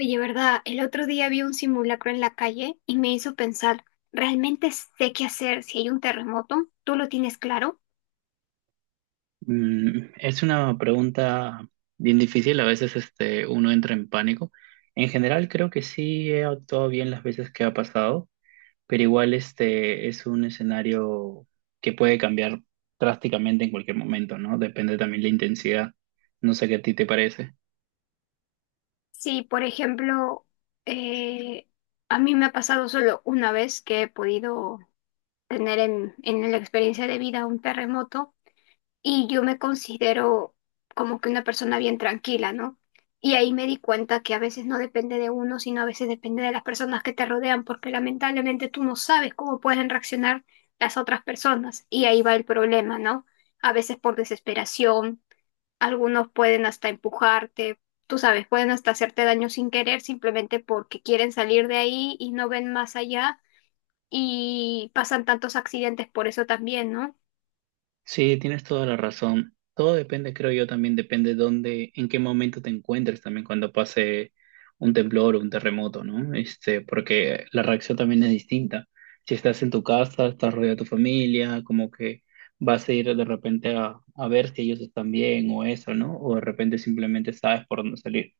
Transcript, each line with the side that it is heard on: left: Oye, ¿verdad? El otro día vi un simulacro en la calle y me hizo pensar, ¿realmente sé qué hacer si hay un terremoto? ¿Tú lo tienes claro?
right: Mm, es una pregunta bien difícil. A veces uno entra en pánico. En general creo que sí he actuado bien las veces que ha pasado, pero igual este es un escenario que puede cambiar drásticamente en cualquier momento, ¿no? Depende también la intensidad. No sé qué a ti te parece.
left: Sí, por ejemplo, eh, a mí me ha pasado solo una vez que he podido tener en la experiencia de vida un terremoto y yo me considero como que una persona bien tranquila, ¿no? Y ahí me di cuenta que a veces no depende de uno, sino a veces depende de las personas que te rodean, porque lamentablemente tú no sabes cómo pueden reaccionar las otras personas. Y ahí va el problema, ¿no? A veces por desesperación, algunos pueden hasta empujarte, tú sabes, pueden hasta hacerte daño sin querer, simplemente porque quieren salir de ahí y no ven más allá. Y pasan tantos accidentes por eso también, ¿no?
right: Sí, tienes toda la razón. Todo depende, creo yo, también depende dónde, en qué momento te encuentres también cuando pase un temblor o un terremoto, ¿no? Porque la reacción también es distinta. Si estás en tu casa, estás rodeado de tu familia, como que vas a ir de repente a ver si ellos están bien o eso, ¿no? O de repente simplemente sabes por dónde salir.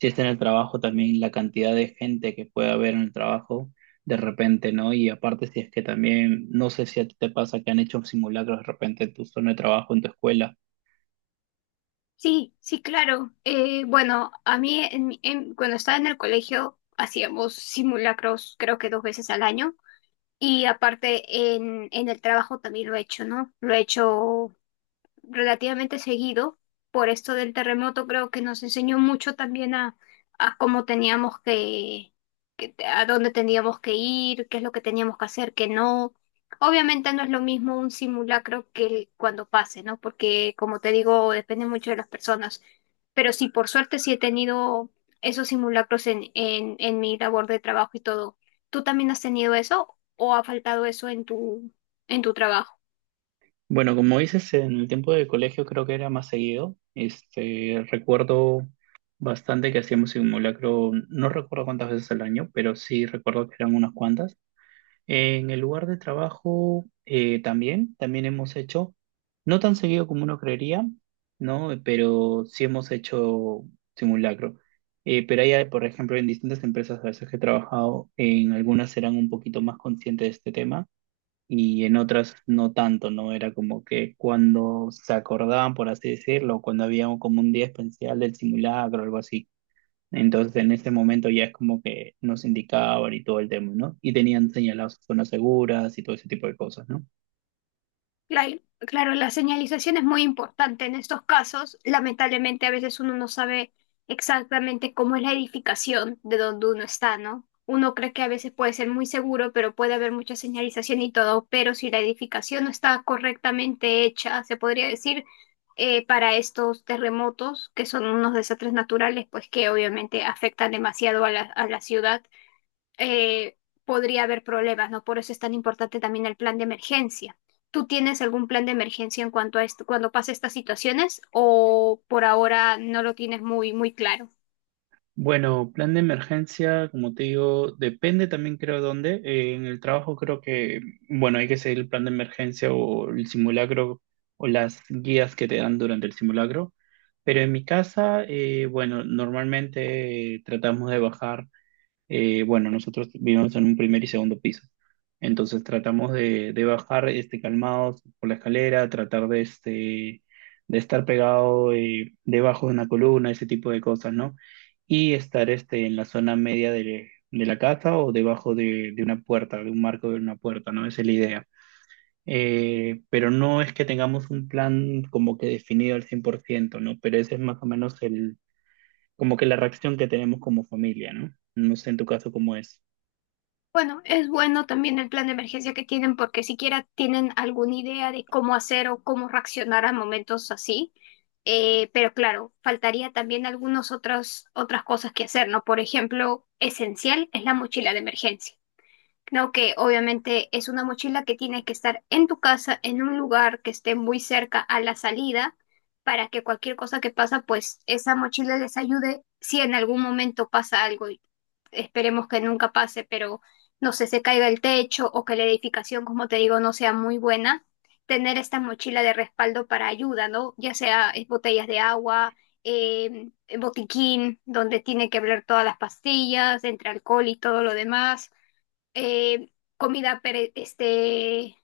right: Si estás en el trabajo, también la cantidad de gente que puede haber en el trabajo de repente, ¿no? Y aparte, si es que también, no sé si a ti te pasa que han hecho simulacros de repente en tu zona de trabajo, en tu escuela.
left: Sí, sí, claro. Bueno, a mí cuando estaba en el colegio hacíamos simulacros creo que dos veces al año y aparte en el trabajo también lo he hecho, ¿no? Lo he hecho relativamente seguido. Por esto del terremoto creo que nos enseñó mucho también a cómo teníamos a dónde teníamos que ir, qué es lo que teníamos que hacer, qué no. Obviamente no es lo mismo un simulacro que cuando pase, ¿no? Porque como te digo, depende mucho de las personas. Pero sí, por suerte sí he tenido esos simulacros en mi labor de trabajo y todo. ¿Tú también has tenido eso o ha faltado eso en en tu trabajo?
right: Bueno, como dices, en el tiempo de colegio creo que era más seguido. Recuerdo bastante que hacíamos simulacro, no recuerdo cuántas veces al año, pero sí recuerdo que eran unas cuantas. En el lugar de trabajo también hemos hecho, no tan seguido como uno creería, ¿no? Pero sí hemos hecho simulacro. Pero hay, por ejemplo, en distintas empresas a veces que he trabajado, en algunas eran un poquito más conscientes de este tema y en otras no tanto, ¿no? Era como que cuando se acordaban, por así decirlo, cuando había como un día especial del simulacro o algo así. Entonces, en ese momento ya es como que nos indicaban y todo el tema, ¿no? Y tenían señaladas zonas seguras y todo ese tipo de cosas, ¿no?
left: Claro, claro, la señalización es muy importante en estos casos. Lamentablemente, a veces uno no sabe exactamente cómo es la edificación de donde uno está, ¿no? Uno cree que a veces puede ser muy seguro, pero puede haber mucha señalización y todo, pero si la edificación no está correctamente hecha, se podría decir, para estos terremotos, que son unos desastres naturales, pues que obviamente afectan demasiado a a la ciudad eh, podría haber problemas, ¿no? Por eso es tan importante también el plan de emergencia. ¿Tú tienes algún plan de emergencia en cuanto a esto, cuando pasa estas situaciones o por ahora no lo tienes muy claro?
right: Bueno, plan de emergencia, como te digo, depende también creo dónde. En el trabajo creo que, bueno, hay que seguir el plan de emergencia o el simulacro o las guías que te dan durante el simulacro. Pero en mi casa, bueno, normalmente tratamos de bajar. Bueno, nosotros vivimos en un primer y segundo piso. Entonces tratamos de bajar calmados por la escalera, tratar de, de estar pegado debajo de una columna, ese tipo de cosas, ¿no? Y estar en la zona media de la casa o debajo de una puerta, de un marco de una puerta, ¿no? Esa es la idea. Pero no es que tengamos un plan como que definido al 100%, ¿no? Pero ese es más o menos el, como que la reacción que tenemos como familia, ¿no? No sé en tu caso cómo es.
left: Bueno, es bueno también el plan de emergencia que tienen porque siquiera tienen alguna idea de cómo hacer o cómo reaccionar a momentos así. Pero claro, faltaría también algunas otras cosas que hacer, ¿no? Por ejemplo, esencial es la mochila de emergencia. Creo que obviamente es una mochila que tiene que estar en tu casa, en un lugar que esté muy cerca a la salida, para que cualquier cosa que pasa, pues esa mochila les ayude si en algún momento pasa algo. Y esperemos que nunca pase, pero no sé, se caiga el techo o que la edificación, como te digo, no sea muy buena. Tener esta mochila de respaldo para ayuda, ¿no? Ya sea botellas de agua, eh, botiquín, donde tiene que hablar todas las pastillas, entre alcohol y todo lo demás, eh, comida pere- este,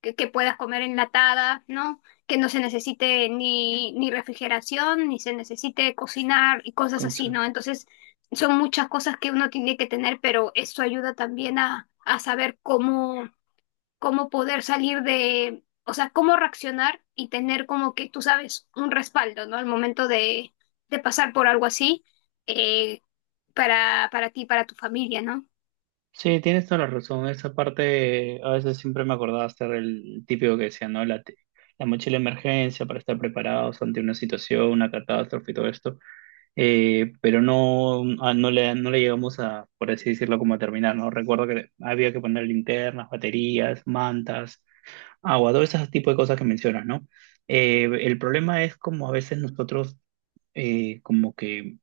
left: que puedas comer enlatada, ¿no? Que no se necesite ni refrigeración, ni se necesite cocinar y cosas
right: Con
left: así,
right: Zoro.
left: ¿no? Entonces, son muchas cosas que uno tiene que tener, pero eso ayuda también a saber cómo, cómo poder salir de, o sea, cómo reaccionar y tener como que, tú sabes, un respaldo, ¿no? Al momento de pasar por algo así, eh, para ti, para tu familia, ¿no?
right: Sí, tienes toda la razón. Esa parte a veces siempre me acordaba estar el típico que decía, ¿no? La mochila de emergencia para estar preparados ante una situación, una catástrofe y todo esto. Pero no, no le, no le llegamos a, por así decirlo, como a terminar, ¿no? Recuerdo que había que poner linternas, baterías, mantas, agua, todo ese tipo de cosas que mencionas, ¿no? El problema es como a veces nosotros como que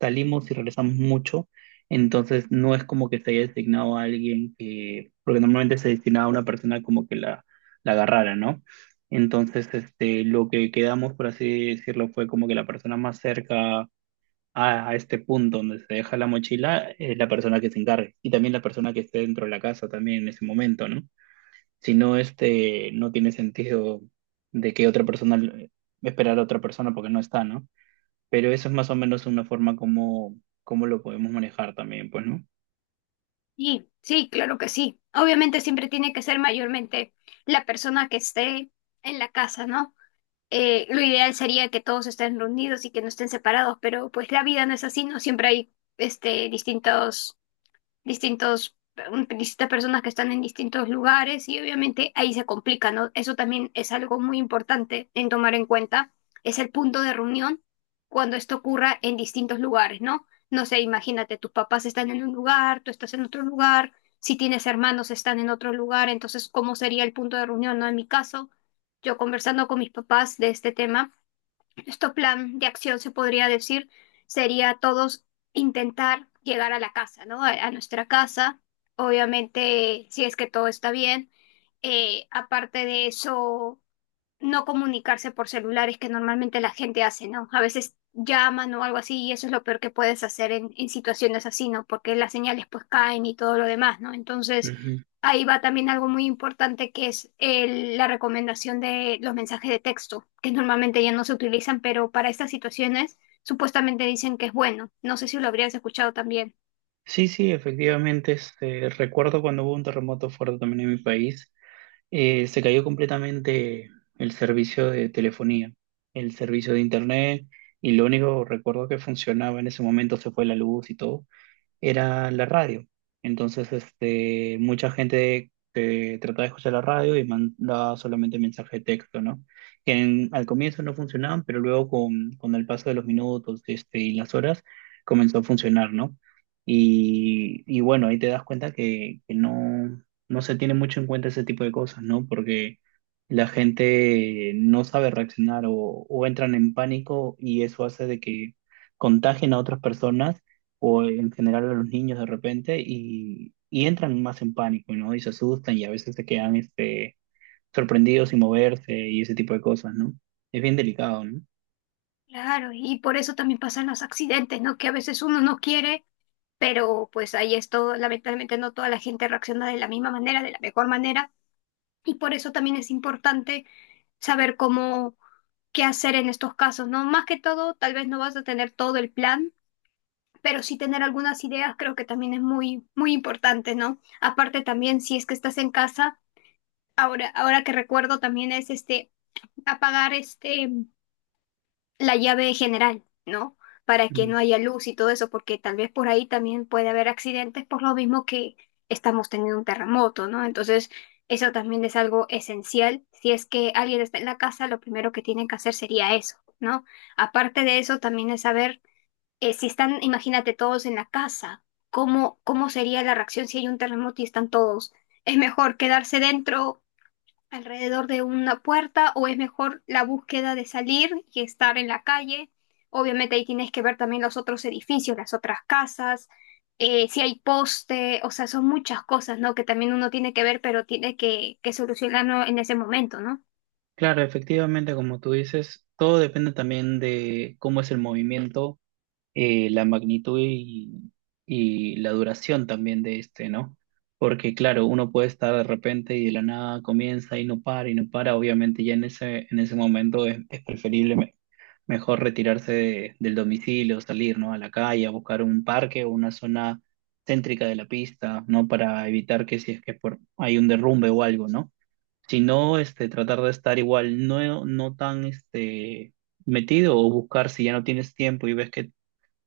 right: salimos y regresamos mucho, entonces no es como que se haya designado a alguien que, porque normalmente se destinaba a una persona como que la agarrara, ¿no? Entonces, lo que quedamos, por así decirlo, fue como que la persona más cerca a este punto donde se deja la mochila es la persona que se encargue y también la persona que esté dentro de la casa también en ese momento, ¿no? Si no, no tiene sentido de que otra persona esperar a otra persona porque no está, ¿no? Pero eso es más o menos una forma como, como lo podemos manejar también, pues, ¿no?
left: Sí, sí, claro que sí. Obviamente siempre tiene que ser mayormente la persona que esté en la casa, ¿no? Lo ideal sería que todos estén reunidos y que no estén separados, pero pues la vida no es así, ¿no? Siempre hay este, distintos, distintas personas que están en distintos lugares y obviamente ahí se complica, ¿no? Eso también es algo muy importante en tomar en cuenta, es el punto de reunión cuando esto ocurra en distintos lugares, ¿no? No sé, imagínate, tus papás están en un lugar, tú estás en otro lugar, si tienes hermanos están en otro lugar, entonces, ¿cómo sería el punto de reunión, ¿no? En mi caso, yo conversando con mis papás de este tema. Nuestro plan de acción, se podría decir, sería todos intentar llegar a la casa, ¿no? A nuestra casa, obviamente, si es que todo está bien. Aparte de eso, no comunicarse por celulares que normalmente la gente hace, ¿no? A veces llaman o algo así y eso es lo peor que puedes hacer en situaciones así, ¿no? Porque las señales pues caen y todo lo demás, ¿no? Entonces
right: Ujú.
left: ahí va también algo muy importante que es la recomendación de los mensajes de texto, que normalmente ya no se utilizan, pero para estas situaciones supuestamente dicen que es bueno. No sé si lo habrías escuchado también.
right: Sí, efectivamente. Recuerdo cuando hubo un terremoto fuerte también en mi país, se cayó completamente el servicio de telefonía, el servicio de internet, y lo único recuerdo que funcionaba en ese momento, se fue la luz y todo, era la radio. Entonces, mucha gente que trataba de escuchar la radio y mandaba solamente mensaje de texto, ¿no? Que al comienzo no funcionaban, pero luego con el paso de los minutos, y las horas, comenzó a funcionar, ¿no? Y bueno, ahí te das cuenta que no, no se tiene mucho en cuenta ese tipo de cosas, ¿no? Porque la gente no sabe reaccionar o entran en pánico y eso hace de que contagien a otras personas o en general a los niños de repente y entran más en pánico, ¿no? Y se asustan y a veces se quedan sorprendidos sin moverse y ese tipo de cosas, ¿no? Es bien delicado, ¿no?
left: Claro, y por eso también pasan los accidentes, ¿no? Que a veces uno no quiere, pero pues ahí esto, lamentablemente no toda la gente reacciona de la misma manera, de la mejor manera, y por eso también es importante saber cómo, qué hacer en estos casos, ¿no? Más que todo, tal vez no vas a tener todo el plan, pero sí tener algunas ideas creo que también es muy, muy importante, ¿no? Aparte también, si es que estás en casa, ahora que recuerdo también es este, apagar este la llave general, ¿no? Para que no
right: Mm.
left: haya luz y todo eso, porque tal vez por ahí también puede haber accidentes por lo mismo que estamos teniendo un terremoto, ¿no? Entonces, eso también es algo esencial. Si es que alguien está en la casa, lo primero que tienen que hacer sería eso, ¿no? Aparte de eso, también es saber si están, imagínate, todos en la casa, ¿cómo, cómo sería la reacción si hay un terremoto y están todos? ¿Es mejor quedarse dentro, alrededor de una puerta, o es mejor la búsqueda de salir y estar en la calle? Obviamente ahí tienes que ver también los otros edificios, las otras casas, si hay poste, o sea, son muchas cosas, ¿no? Que también uno tiene que ver, pero tiene que solucionarlo en ese momento, ¿no?
right: Claro, efectivamente, como tú dices, todo depende también de cómo es el movimiento, la magnitud y la duración también de este, ¿no? Porque claro, uno puede estar de repente y de la nada comienza y no para y no para. Obviamente ya en en ese momento es preferible mejor retirarse del domicilio, salir, ¿no? A la calle, a buscar un parque o una zona céntrica de la pista, ¿no? Para evitar que si es que por, hay un derrumbe o algo, ¿no? Si no, tratar de estar igual, no, no tan, metido o buscar si ya no tienes tiempo y ves que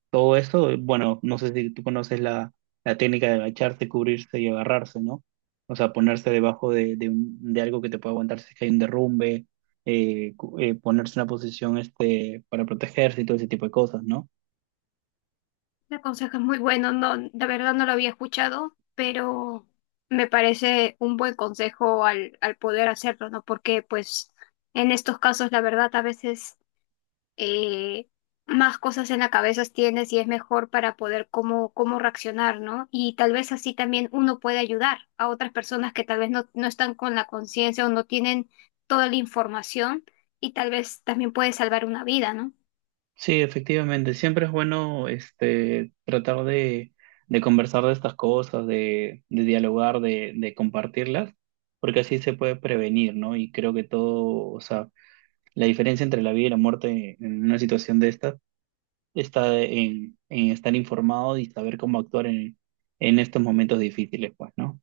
right: todo eso, bueno, no sé si tú conoces la técnica de agacharse, cubrirse y agarrarse, ¿no? O sea, ponerse debajo de algo que te pueda aguantar si es que hay un derrumbe, ponerse en una posición para protegerse y todo ese tipo de cosas, ¿no?
left: El consejo es muy bueno, no, de verdad no lo había escuchado, pero me parece un buen consejo al poder hacerlo, ¿no? Porque pues en estos casos la verdad a veces eh, más cosas en la cabeza tienes y es mejor para poder cómo, cómo reaccionar, ¿no? Y tal vez así también uno puede ayudar a otras personas que tal vez no están con la conciencia o no tienen toda la información y tal vez también puede salvar una vida, ¿no?
right: Sí, efectivamente, siempre es bueno tratar de conversar de estas cosas, de dialogar, de compartirlas, porque así se puede prevenir, ¿no? Y creo que todo, o sea, la diferencia entre la vida y la muerte en una situación de estas está en estar informado y saber cómo actuar en estos momentos difíciles, pues, ¿no?